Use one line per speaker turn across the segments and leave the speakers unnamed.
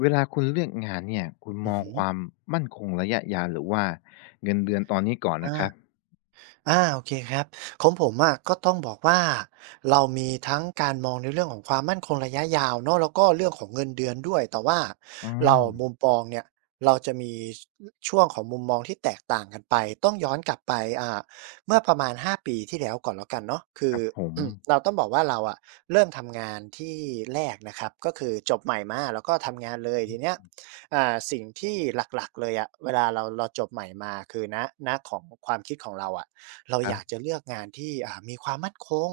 เวลาคุณเลือกงานเนี่ยคุณ
อื
ม
อ
อง
ฮึ
ค
อ
วามมั่นคงระยะยาวหรือว่าเงินเดือนตอนนี้ก่อนนะครับ
อ่า อาโอเคครับของผมอะก็ต้องบอกว่าเรามีทั้งการมองในเรื่องของความมั่นคงระยะยาวเนาะแล้วก็เรื่องของเงินเดือนด้วยแต่ว่า
อื
เรา
ม
มุมมองเนี่ยเราจะมีช่วงของมุมมองที่แตกต่างกันไปต้องย้อนกลับไปอ่าเมื่อประมาณ5ปีที่แล้วก่อนแล้วกันเนาะคื
ค
อ
รับผม
เราต้องบอกว่าเราอะเริ่มทำงานที่แรกนะครับก็คือจบใหม่มาแล้วก็ทำงานเลยทีเนี้ยสิ่งที่หลักๆเลยอะเวลาเราจบใหม่มาคือณของความคิดของเราอะ เรา
ค
อ
รั
ยากจะ
บ
เลือกงานที่มีความมั่นคง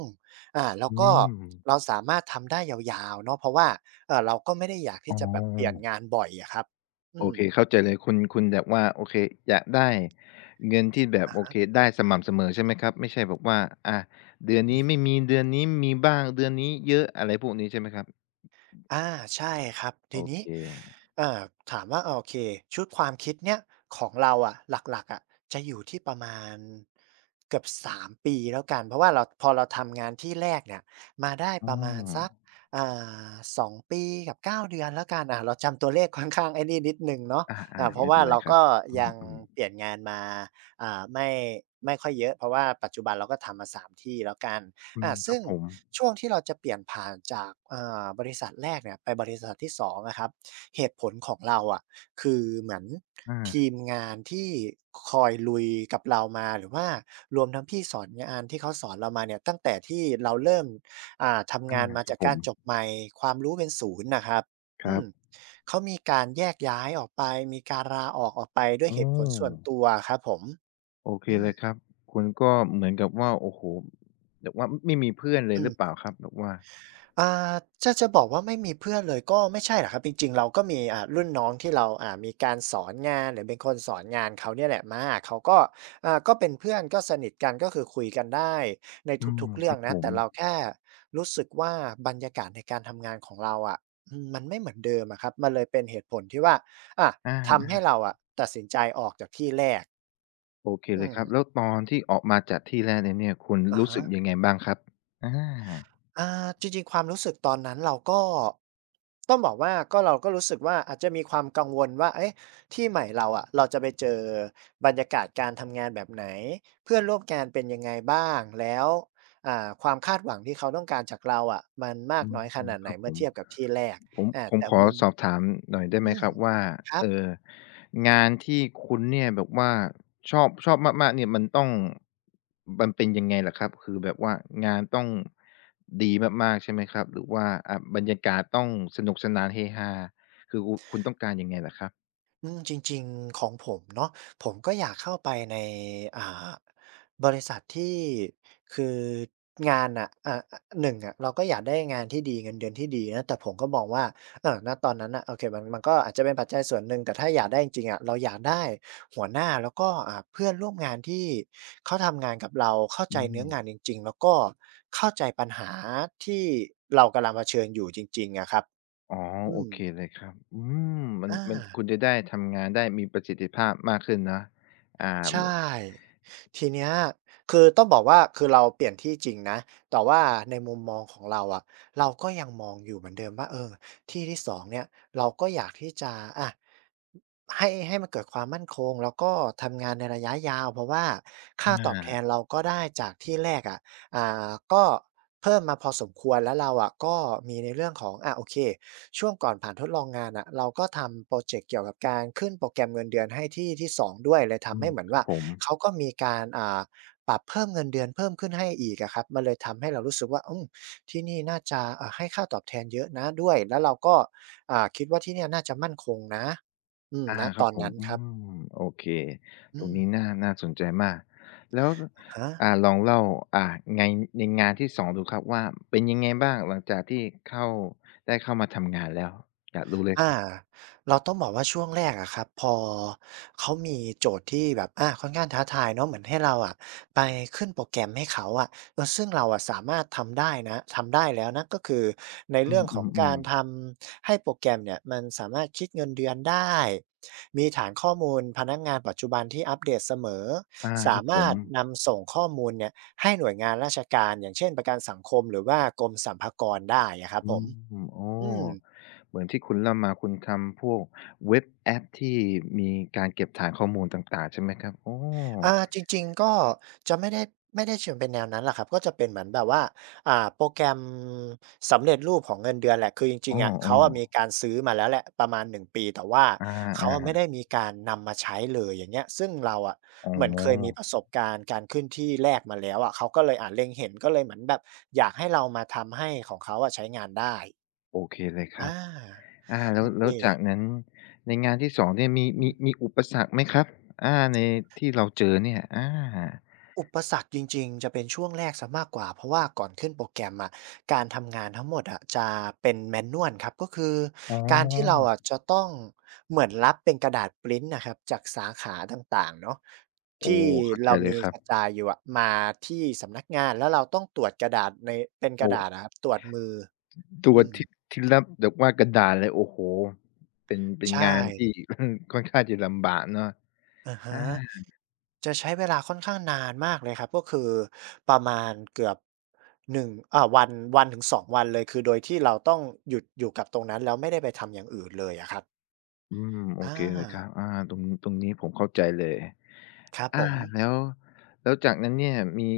แล้ว
อื
ก็
ม
เราสามารถทำได้ยาวๆเนาะเพราะว่าเราก็ไม่ได้อยาก
อ๋
ที่
อ
จะแบบเปลี่ยนงานบ่อยอะครับอื
โอ
ม
เคเข้าใจเลยคุณแบบว่าโอเคอยากได้เงินที่แบบโอเคได้สม่ำเสมอใช่ไหมครับไม่ใช่แบบว่าอาเดือนนี้ไม่มีเดือนนี้มีบ้างเดือนนี้เยอะอะไรพวกนี้ใช่ไหมครับ
อาใช่ครับ
โอ
ทีนี้
เค
เอ่อถามว่าโอเคชุดความคิดเนี่ยของเราอะหลักๆอะจะอยู่ที่ประมาณเกือบ3ปีแล้วกันเพราะว่าเราพอเราทำงานที่แรกเนี่ยมาได้
อ้
ประมาณสัก
อ
อ่า2ปีกับ9เดือนแล้วกันอ่าเราจำตัวเลขค่อนข้างไอ้นี่นิดหนึ่งเนาะ
อา
เพ
ๆ
ราะ
ไม่
ว่า
เป็นไร
เรา
ครับ
ก็ยัง
อืม
เปลี่ยนงานมาอ่าไม่ไม่ค่อยเยอะเพราะว่าปัจจุบันเราก็ทำมาสามที่แล้วกัน
ๆอื
อา
มครั
ซึ่
บ
ง
ผม
ช่วงที่เราจะเปลี่ยนผ่านจากบริษัทแรกเนี่ยไปบริษัทที่2องอะครับเหตุผลของเราอะคือเหมือน
อา
ทีมงานที่คอยลุยกับเรามาหรือว่ารวมทั้งพี่สอนงานที่เขาสอนเรามาเนี่ยตั้งแต่ที่เราเริ่ม
ๆ
ทำงานมา
ครับ
จาก
ผ
กา
ม
รจบใหม่ความรู้เป็นศูนย์น่ะครับ
ค
อื
รั
ม
บ
เขามีการแยกย้ายออกไปมีการลาออกออกไปด้วย
อ้อ
เหตุผลส่วนตัวอะครับผม
โอเค
อืม
เลยครับคุณก็เหมือนกับว่าโอ้โฮแบบว่าไม่มีเพื่อนเลยหรือเปล่าครับแบบว่า
อ่าจะจะบอกว่าไม่มีเพื่อนเลยก็ไม่ใช่หรอกครับจริงๆเราก็มีรุ่นน้องที่เรามีการสอนงานหรือเป็นคนสอนงานเขาเนี่ยแหละมาเขาก็ก็เป็นเพื่อนก็สนิทกันก็คือคุยกันได้ใน
อืม
ทุกๆ
ค
เรื่อง
รับผ
นะ
ม
แต่เราแค่รู้สึกว่าบรรยากาศในการทำงานของเราอะอืมมันไม่เหมือนเดิมอะครับมันเลยเป็นเหตุผลที่ว่าอ่าทำ
อา
ให้เราอะแต่แตก
โอเคเล
อื
ย
ม
ครับแล้วตอนที่ออกมาจากที่แรกเลยเนี่ยคุณ
อะ
รู้
ฮะ
สึกยังไงบ้างครับอา
อ่าจริงๆความรู้สึกตอนนั้นเราก็ต้องบอกว่าก็เราก็รู้สึกว่าอาจจะมีความกังวลว่าเอ๊ะที่ใหม่เราอะเราจะไปเจอบรรยากาศการทำงานแบบไหนเพื่อนร่วมงานเป็นยังไงบ้างแล้วอ่าความคาดหวังที่เขาต้องการจากเราอะมันมาก
อื
น้อยข
ม
นาด
ค
ไหน
รับผ
เมื่อ
ม
เทียบกับที่แรก
ผม
อา
ผม
แต่
ขอ
มุม
สอบถามหน่อยได้ไหม
อื
ค
ม
รับว่า
ครับ
เอ่องานที่คุณเนี่ยแบบว่าชอบมากๆเนี่ยมันต้องมันเป็นยังไงเหรอครับคือแบบว่างานต้องดีมากๆใช่ไหมครับหรือว่าบรรยากาศต้องสนุกสนานเฮฮาคือคุณต้องการยังไงเหรอครับ
อืมจริงๆของผมเนาะผมก็อยากเข้าไปในอ่าบริษัทที่คืองานน่ะอ่าอ1อะเราก็อยากได้งานที่ดีเงินเดือนที่ดีนะแต่ผมก็มองว่าณตอนนั้นน่ะโอเคมันก็อาจจะเป็นปัจจัยส่วนหนึ่งแต่ถ้าอยากได้จริงๆอะเราอยากได้หัวหน้าแล้วก็เพื่อนร่วมงานที่เขาทำงานกับเราเข้า
อื
ใจเนื้อ
ม
งานจริงๆแล้วก็เข้าใจปัญหาที่เรากำลังเผชิญอยู่จริงๆอะครับ
อ๋อ
อื
โอ
ม
เคเลยครับอืมมัน
อา
คุณจะได้ทำงานได้มีประสิทธิภาพมากขึ้นนะอ่าไม่
ใช่ทีเนี้ยคือต้องบอกว่าคือเราเปลี่ยนที่จริงนะแต่ว่าในมุมมองของเราอะเราก็ยังมองอยู่เหมือนเดิมว่าเออที่ที่สองเนี่ยเราก็อยากที่จะอะให้มันเกิดความมั่นคงแล้วก็ทำงานในระยะยาวเพราะว่าค่าตอบแท
อา
นเราก็ได้จากที่แรกอะ ก็เพิ่มมาพอสมควรแล้วเราอะก็มีในเรื่องของอาโอเคช่วงก่อนผ่านทดลองงานอ่ะเราก็ทำโปรเจกต์เกี่ยวกับการขึ้นโปรแกรมเงินเดือนให้ที่ที่2ด้วยเลย
อื
ทำ
ม
ให้เหมือน
ครั
ว่า
บผม
เขาก็มีการปรับเพิ่มเงินเดือนเพิ่มขึ้นให้อีกอะครับมันเลยทำให้เรารู้สึกว่าอืมที่นี่น่าจะให้ค่าตอบแทนเยอะนะด้วยแล้วเราก็คิดว่าที่เนี่ยน่าจะมั่นคงนะอืม
อา
นะ
ค
ต
รั
อ
บ
น
ผม
นั้น
อื
ครับ
มโอเคต
อื
รง
ม
นี้น่าสนใจมากแล้ว
ฮะ
ลองเล่าอ่าในในงานที่2ดูครับว่าเป็นยังไงบ้างหลังจากที่เข้าได้เข้ามาทำงานแล้วอยากรู้เลยค
อา
รับ
เราต้องบอกว่าช่วงแรกอะครับพอเขามีโจทย์ที่แบบค่อนข้างท้าทายเนาะเหมือนให้เราอะไปขึ้นโปรแกรมให้เขาอะซึ่งเราอะสามารถทำได้นะทำได้แล้วนะก็คือใน
อ
เรื่องของ
ื
กา
ม
รท
ๆ
ำให้โปรแกรมเนี่ยมันสามารถคิดเงินเดือนได้มีฐานข้อมูลพนักงานปัจจุบันที่อัปเดตเสมอ
ๆอาค
สา
รับผ
มา
ม
รถนำส่งข้อมูลเนี่ยให้หน่วยงานราชการอย่างเช่นประกันสังคมหรือว่ากรมสรรพากรได้อะครับ
อื
ผม
มอ๋อ
อืม
เหมือนที่คุณเล่ามาคุณทำพวกเว็บแอปที่มีการเก็บฐานข้อมูลต่างๆใช่ไหมครับอ้อ
จริงๆก็จะไม่ได้ไม่ได้เชิงเป็นแนวนั้นหรอกครับก็จะเป็นเหมือนแบบว่าโปรแกรมสำเร็จรูปของเงินเดือนแหละคือจริง
อ้
ๆอะเขาอะมี
อ
การซื้อมาแล้วแหละประมาณหนึ่งปีแต่ว่า
ๆอ
เขา
า
อะไม่ได้มีการนำมาใช้เลยอย่างเงี้ยซึ่งเราอะ
ๆอ๋อ
เหมือนเคยมีประสบการณ์การขึ้นที่แรกมาแล้วอะเขาก็เลยเล็งเห็นก็เลยเหมือนแบบอยากให้เรามาทำให้ของเขาอะใช้งานได้
โอเคเลยค
อา
รับ อาแล้
โอ
ว
เค
จากนั้นในงานที่2เนี่ย
อืม
มีอุปสรรคไหมครับอาในที่เราเจอเนี่ยอา
อุปสรรคจริงๆจะเป็นช่วงแรกเสียมากกว่าเพราะว่าก่อนขึ้นโปรแกรมอะการทำงานทั้งหมดอะจะเป็น Manual ครับก็คือ
อ๋อ
การที่เราอะจะต้องเหมือนรับเป็นกระดาษพรินต์น่ะครับจากสาขาต่างๆเนาะ
โอ้
ที่
เข้าใจ
เรา
เลย
มี
ครั
ก
บ
ระจายอยู่อะมาที่สำนักงานแล้วเราต้องตรวจกระดาษในเป็นกระ
โอ้
ดาษอะครับตรวจมือ
ตัว
อืม
ที่รับแบบว่ากระดาษเลยโอ้โฮเป็นเป็นงา
ใช่
นที่ ค่อนข้างจะลำบากเนาะ
อะฮะ
อา
จะใช้เวลาค่อนข้างนานมากเลยครับก็คือประมาณเกือบหนึ่งวันวันถึงสองวันเลยคือโดยที่เราต้องหยุดอยู่กับตรงนั้นแล้วไม่ได้ไปทำอย่างอื่นเลยอะครับ
อืมโอ
อา
เคเลยครับอาตรงนี้ผมเข้าใจเลย
ครับผ
อา
ม
แล้วจากนั้นเนี่ยมี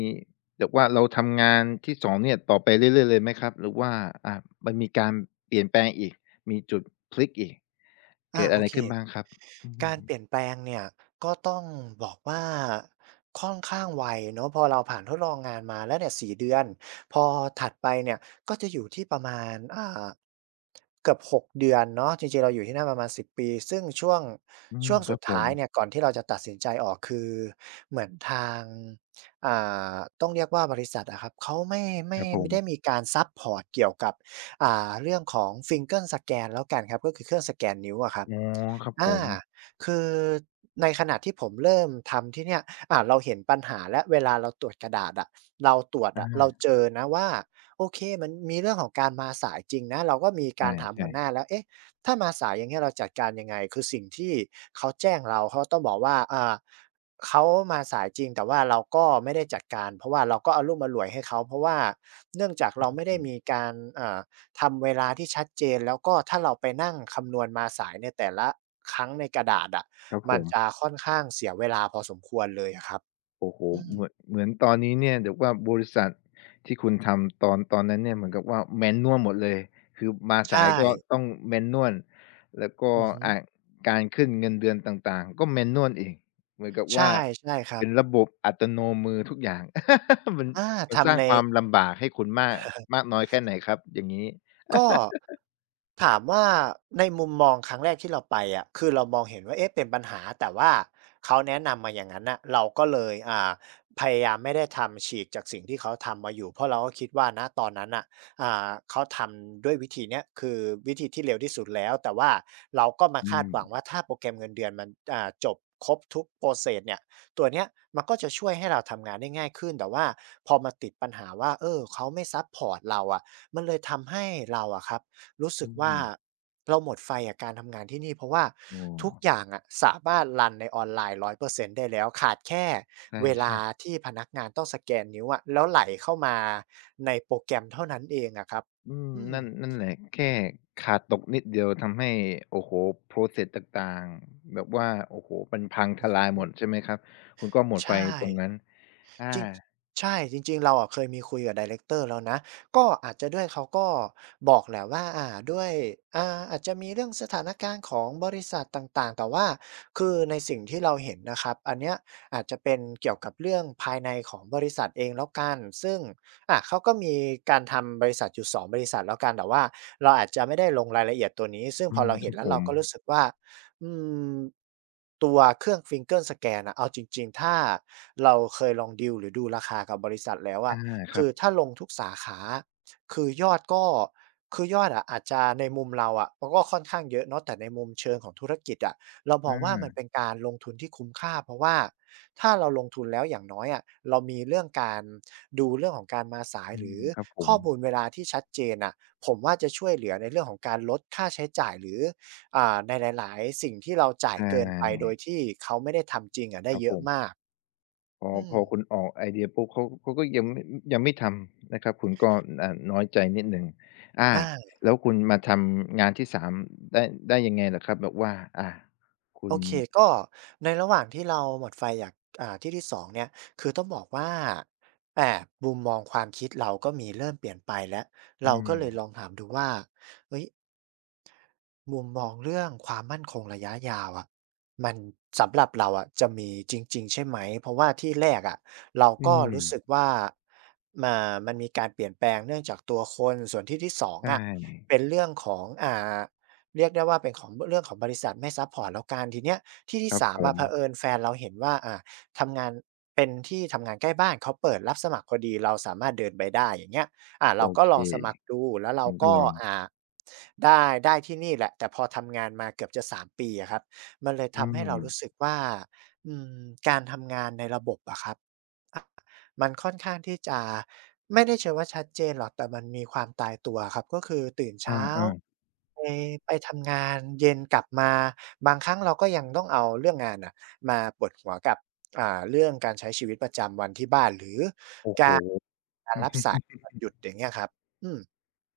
แบบว่าเราทำงานที่สองเนี่ยต่อไปเรื่อยๆเลยไหมครับหรือว่าอ่ามันมีการเปลี่ยนแปลงอีกมีจุดพลิกอีกเกิด
โอ
อะไร
เค
ขึ้นบ้างครับอื
กา
ม
รเปลี่ยนแปลงเนี่ยก็ต้องบอกว่าค่อนข้างไวเนาะพอเราผ่านทดลองงานมาแล้วเนี่ย4เดือนพอถัดไปเนี่ยก็จะอยู่ที่ประมาณเกือบ6เดือนเนาะจริงๆเราอยู่ที่นั่นประมาณ10ปีซึ่งช่วง
อืม
ช่วง
ค
สุ
รับ
ด
ผม
ท้ายเนี่ยก่อนที่เราจะตัดสินใจออกคือเหมือนทางอ่าต้องเรียกว่าบริษัทอะครับเขาไม่
ค
ไม่
รับผ
ไม่ได้มี
ม
การซัปพอร์ตเกี่ยวกับเรื่องของ finger สแกนแล้วกันครับก็คือเครื่องสแกนนิ้วอะครับ
อ๋อครับผ
อา
ม
คือในขณะที่ผมเริ่มทำที่เนี่ยเราเห็นปัญหาแล้วเวลาเราตรวจกระดาษอะเราตรวจอะเรา
อา
เจอนะว่าโอเคมันมีเรื่องของการมาสายจริงนะเราก็มี
ใช
การถามหั
่
วห
ๆ
น้าแล้วเอ๊ะถ้ามาสายอย่างเงี้ยเราจัดการยังไงคือสิ่งที่เขาแจ้งเราเขาต้องบอกว่าเขามาสายจริงแต่ว่าเราก็ไม่ได้จัดการเพราะว่าเราก็อารุ่มอาร่วยให้เขาเพราะว่าเนื่องจากเราไม่ได้
อืม
มีการอ่า ทำเวลาที่ชัดเจนแล้วก็ถ้าเราไปนั่งคำนวณมาสายในแต่ละครั้งในกระดาษอะ
ครับผ
มัน
ม
จะค่อนข้างเสียเวลาพอสมควรเลยอะครับ
โอ้โฮ
อืม
เหมือนเหมือนตอนนี้เนี่ยแบบว่าบริษัทที่คุณทำตอนตอนนั้นเนี่ยเหมือนกับว่า manual หมดเลยคือมาสาย
ใช่
ก็ต้อง manual แล้วก็
อือฮึ
อ่าการขึ้นเงินเดือนต่างๆก็ manual อีกเหมือนกับ
ใช่
ว่า
ใช่ครับ
เป็นระบบอัตโนมือทุกอย่าง มัน
อา
มันสร้า
ทำ
ง
ใน
ความลำบากให้คุณมากมากน้อยแค่ไหนครับอย่างงี้
ก็ถามว่าในมุมมองครั้งแรกที่เราไปอะคือเรามองเห็นว่าเอ๊ะเป็นปัญหาแต่ว่าเขาแนะนำมาอย่างนั้นน่ะเราก็เลยพยายามไม่ได้ทำฉีกจากสิ่งที่เขาทำมาอยู่เพราะเราก็คิดว่าณตอนนั้นน่ะเขาทำด้วยวิธีเนี้ยคือวิธีที่เร็วที่สุดแล้วแต่ว่าเราก็มา
อื
คาด
ม
หวังว่าถ้าโปรแกรมเงินเดือนมันจบครบทุก process เนี่ยตัวเนี้ยมันก็จะช่วยให้เราทำงานได้ง่ายขึ้นแต่ว่าพอมาติดปัญหาว่าเออเขาไม่ซัปพอร์ตเราอะ มันเลยทำให้เราอะครับรู้สึ
อื
กว่า
ม
เราหมดไฟกับการทำงานที่นี่เพราะว่า
อ๋อ
ทุกอย่างอะสามารถรันในออนไลน์100%ได้แล้วขาดแค่เวลา
ใช่ๆ
ที่พนักงานต้องสแกนนิ้วอะแล้วไหลเข้ามาในโปรแกรมเท่านั้นเองอะครับ
อืม
อือ
นั่นแหละแค่ขาดตกนิดเดียวทำให้โอ้โฮโพรเซสต่างๆแบบว่าโอ้โฮมันพังทลายห
ฮึ
มดใช่ไหมครับคุณก็หมดไฟ
ใช่
ตรงนั้นอา
จริงใช่จริงๆเราอะเคยมีคุยกับไดเรกเตอร์แล้วนะก็อาจจะด้วยเขาก็บอกแหละว่าด้วยอาจจะมีเรื่องสถานการณ์ของบริษัทต่างๆแต่ว่าคือในสิ่งที่เราเห็นนะครับอันเนี้ยอาจจะเป็นเกี่ยวกับเรื่องภายในของบริษัทเองแล้วกันซึ่งเขาก็มีการทำบริษัทอยู่สองบริษัทแล้วกันแต่ว่าเราอาจจะไม่ได้ลงรายละเอียดตัวนี้ซึ่งพ
อื
อ
ม
เรา
ค
เห็น
รับ
แล้
ผ
วเรา
ม
ก็รู้สึกว่า อืมตัวเครื่อง finger scan อร์สแกนอะเอาจริงๆถ้าเราเคยลองดีลหรือดูราคากับบริษัทแล้ว
อา
อะ
ครั
คื
บ
อถ้าลงทุกสาขาอคือยอดก็คือยอดอะอาจจะในมุมเราอะมันก็ค่อนข้างเยอะเนาะแต่ในมุมเชิงของธุรกิจอะเรามองว่ามัน
อา
เป็นการลงทุนที่คุ้มค่าเพราะว่าถ้าเราลงทุนแล้วอย่างน้อยอะเรามีเรื่องการดูเรื่องของการมาสาย
อื
หรื
ม
อ
ครับผม
ข้อมูลเวลาที่ชัดเจนน่ะผมว่าจะช่วยเหลือในเรื่องของการลดค่าใช้จ่ายหรือ ในหลายๆสิ่งที่เราจ่าย
ใช
เกินไปโด
่
ยที่เขาไม่ได้ทำจริงอะได้
ครับ
เย
ผ
อะ
ม
มาก
พอ
อืม
พอคุณออกไอเดียปุ๊บเขาก็ยังไม่ยังไม่ทำนะครับคุณก็น้อยใจนิดหนึ่งอา
อา
แล้วคุณมาทำงานที่3ได้ได้ยังไงเหรอครับแบบว่าอาคุ
โอ
ณ
เคก็ในระหว่างที่เราหมดไฟอยากที่ที่สองเนี่ยคือต้องบอกว่าแอบมุมมองความคิดเราก็มีเริ่มเปลี่ยนไปแล้ว
อื
เราก็
ม
เลยลองถามดูว่าเฮ้ย มุมมองเรื่องความมั่นคงระยะยาวอะมันสำหรับเราอะจะมีจริงๆใช่ไหมเพราะว่าที่แรกอะเรา
อื
ก็รู้สึก
ม
ว่ามันมีการเปลี่ยนแปลงเนื่องจากตัวคนส่วนที่2อ
ใช
งอะเป็
่
นเรื่องของเรียกได้ว่าเป็นของเรื่องของบริษัทไม่ซัปพอร์ตแล้วกันทีเนี้ยที่
ค
ที่
รับ
สาม
ผ
อะ
ม
เผอิญแฟนเราเห็นว่าทำงานเป็นที่ทำงานใกล้บ้านเขาเปิดรับสมัครพอดีเราสามารถเดินไปได้อย่างเงี้ย
โอ
เราก็
เค
ลองสมัครดูแล้วเรา
งัก็
ก็
ลอง
อ่าได้ที่นี่แหละแต่พอทำงานมาเกือบจะสามปีอะครับมันเลย
อื
ทำให้เรา
ม
รู้สึกว่าอืมการทำงานในระบบอะครับอะมันค่อนข้างที่จะไม่ได้เชิงว่าชัดเจนหรอกแต่มันมีความตายตัวครับก็คือตื่นเช้า
อาๆ
ไปไปทำงานเย็นกลับมาบางครั้งเราก็ยังต้องเอาเรื่องงานน่ะมาปวดหัวกับเรื่องการใช้ชีวิตประจำวันที่บ้านหรือ
โอ้โฮ
การรับสาย วันหยุดอย่างเงี้ยครับอืม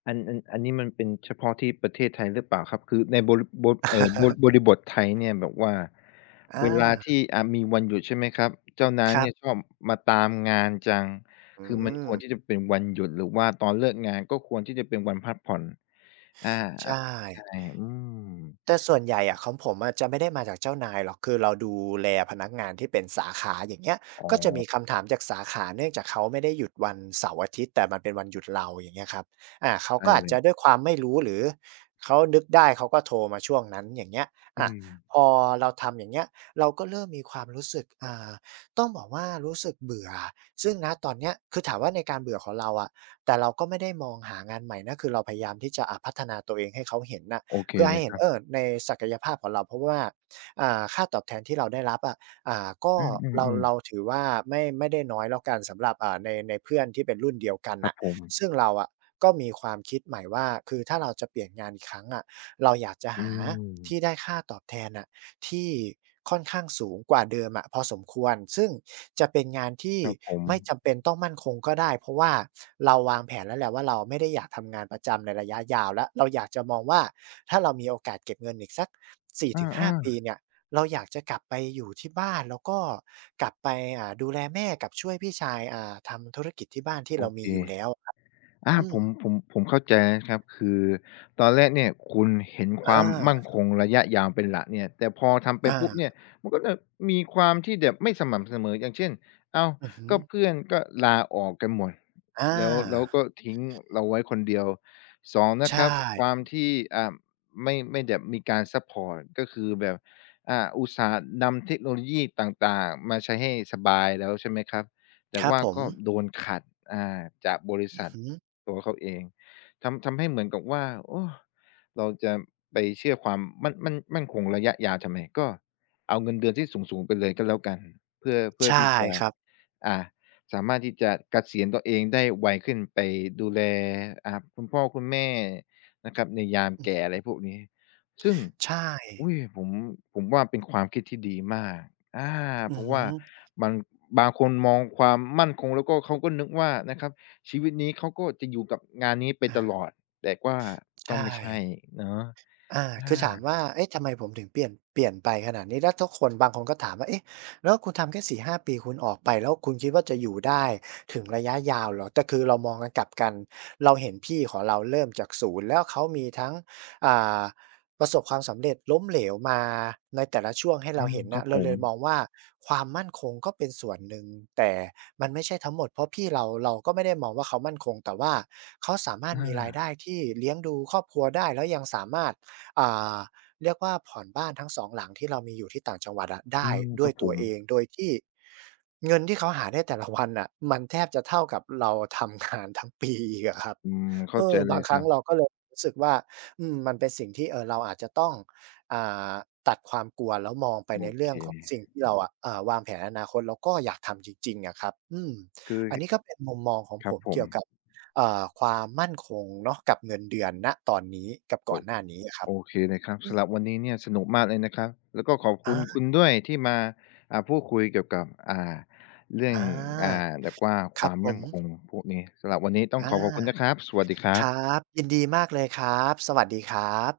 อันนี้มันเป็นเฉพาะที่ประเทศไทยหรือเปล่าครับคือในบริบทบ บริบทไทยเนี่ยแบบว่าเวลา
อา
ที่มีวันหยุดใช่ไหมครับเจ้านา
ค
ย
รั
เนี่ยช
บ
อบมาตามงานจัง
อื
คือมันค
ม
วรที่จะเป็นวันหยุดหรือว่าตอนเลิกงานก็ควรที่จะเป็นวันพักผ่อนอาอา
ใช่
ใช่อืม
แต่ส่วนใหญ่อะของผมอะจะไม่ได้มาจากเจ้านายหรอกคือเราดูแลพนักงานที่เป็นสาขาอย่างเงี้ย
อ๋อ
ก็จะมีคำถามจากสาขาเนื่องจากเขาไม่ได้หยุดวันเสาร์อาทิตย์แต่มันเป็นวันหยุดเราอย่างเงี้ยครับอาเขา
ใช่
ก็อา
เล
จ
ย
จะด้วยความไม่รู้หรือเขานึกได้เขาก็โทรมาช่วงนั้นอย่างเงี้ย
อื
อา
ม
พอเราทำอย่างเงี้ยเราก็เริ่มมีความรู้สึกต้องบอกว่ารู้สึกเบื่อซึ่งณตอนเนี้ยคือถามว่าในการเบื่อของเราอะแต่เราก็ไม่ได้มองหางานใหม่นะคือเราพยายามที่จะพัฒนาตัวเองให้เขาเห็นน่ะ
โอเค
เพื่อ
เล
ให้
ย
เห็
ค
น
รับ
เออในศักยภาพของเราเพราะว่าค่าตอบแทนที่เราได้รับอะก็
อื
เรา
ม
เรา
ๆ
ถือว่าไม่ได้น้อยแล้วกันสำหรับในเพื่อนที่เป็นรุ่นเดียวกัน
ๆครับ
น่ะ
ผม
ซึ่งเราอะก็มีความคิดใหม่ว่าคือถ้าเราจะเปลี่ยนงานอีกครั้งอะเราอยากจะ
อื
หาที่
ม
ได้ค่าตอบแทนน่ะที่ค่อนข้างสูงกว่าเดิมอะพอสมควรซึ่ง จะเป็นงานที่
ครับผม
ไม่จำเป็นต้องมั่นคงก็ได้เพราะว่าเราวางแผนแล้วแหละว่าเราไม่ได้อยากทำงานประจำในระยะยาวแล้วเราอยากจะมองว่าถ้าเรามีโอกาสเก็บเงินอีกสัก
อ
4-5ปี
า
เนี่ยเราอยากจะกลับไปอยู่ที่บ้านแล้วก็กลับไปดูแลแม่กับช่วยพี่ชายทำธุรกิจที่บ้าน
ๆ
ที่
โอ
เรา
เค
มีอยู่แล้วอะครับ
อา
อื
ผ
ม
มผมผมเข้าใจนะครับคือตอนแรกเนี่ยคุณเห็นค
อา
วามมั่นคงระยะยาวเป็นหลักเนี่ยแต่พอทำไป
อา
ปุ๊บเนี่ยมันก็จะมีความที่แบบไม่สม่ำเสมออย่างเช่นอ้าว
อือฮึ
ก็เพื่อนก็ลาออกกันหมด
อา
แล้วก็ทิ้งเราไว้คนเดียวสองนะค
ใช่
รับความที่อ่าไม่แบบมีการซัปพอร์ตก็คือแบบอุตส่าห์นำเทคโนโลยีต่างๆมาใช้ให้สบายแล้วใช่ไหมครับแต่
ครับ
ว่า
ผม
ก็โดนขัดอ่าจากบริ
อือ
ษัท
ฮึ
ตัวเขาเองทำให้เหมือนกับว่าโอ้เราจะไปเชื่อความมั่นคงระยะยาวทำไมก็เอาเงินเดือนที่สูงๆไปเลยก็แล้วกันเพื่อ
ใช่
ที่จะ
ครับ
อ่าสามารถที่จะเกษียณตัวเองได้ไวขึ้นไปดูแลคุณพ่อคุณแม่นะครับในยามแก่อะไรพวกนี้ซึ่ง
ใช่
อุ๊ยผมว่าเป็นความคิดที่ดีมากอา
อื
เพ
อ
ราะ
ฮึ
ว่ามันบางคนมองความมั่นคงแล้วก็เขาก็นึกว่านะครับ ชีวิตนี้เขาก็จะอยู่กับงานนี้ไป
อา
ตลอดแต่ว่าก็
ใช่
ไม่ใช่เนาะ
อาคือถาม
อา
ว่าเอ๊ะทำไมผมถึงเปลี่ยนไปขนาดนี้แล้วทุกคนบางคนก็ถามว่าเอ๊ะแล้วคุณทำแค่สี่ห้5ปีคุณออกไปแล้วคุณคิดว่าจะอยู่ได้ถึงระยะยาวเหรอแต่คือเรามองกันกลับกันเราเห็นพี่ของเราเริ่มจากศูนย์แล้วเขามีทั้งอ่าประสบความสำเร็จล้มเหลวมาในแต่ละช่วงให้เรา
อืม
เห็น
ครั
น่ะ
บ
เรา
ผ
เล
ม
ยมองว่าความมั่นคงก็เป็นส่วนหนึ่งแต่มันไม่ใช่ทั้งหมดเพราะพี่เราเราก็ไม่ได้มองว่าเขามั่นคงแต่ว่าเขาสามารถ
อ
มีรายได้
า
ที่เลี้ยงดูครอบครัวได้แล้วยังสามารถ อ่าเรียกว่าผ่อนบ้านทั้ง2หลังที่เรามีอยู่ที่ต่างจังหวัดอะได้
อืมค
ด้ว
รั
ย
บผ
ตัว
ม
เองโดยที่เงินที่เขาหาได้แต่ละวันน่ะมันแทบจะเท่ากับเราทำงานทั้งปีอีกอะครับ
อืม
เอ
เข้าใจ
อ
เล
บา
ย
งค
ค
รั้
รั
งเรา
บ
ก็เลยรู้สึกว่าอืมมันเป็นสิ่งที่เออเราอาจจะต้องอ่าตัดความกลัวแล้วมองไป
โอ
ใน
เค
เรื่องของสิ่งที่เราอะวางแผนอนาคตแล้วก็อยากทำจริงๆอะครับอืม
คือ
อันนี้ก็
ห
เป็นมุมมองของ
ค
ผ
รับ
ม
ผม
เกี่ยวกับความมั่นคงเนาะกับเงินเดือนณตอนนี้กับ
โอ
ก่อนหน้านี้อะครับ
โอเคเลยครับสำหรับวันนี้เนี่ยสนุกมากเลยนะครับ แล้วก็ขอบคุ
อา
ณคุณด้วยที่มาพูดคุยเกี่ยวกับเรื่อ
อ
ง
า
แบบว่าค
ครับ
วาม
ผ
มั่
ม
นคงพวกนี้สำหรับวันนี้ต้อง
อา
ขอขอบคุณนะครับสวัสดีครั
ครั
บ
บ ยินดีมากเลยครับ สวัสดีครับ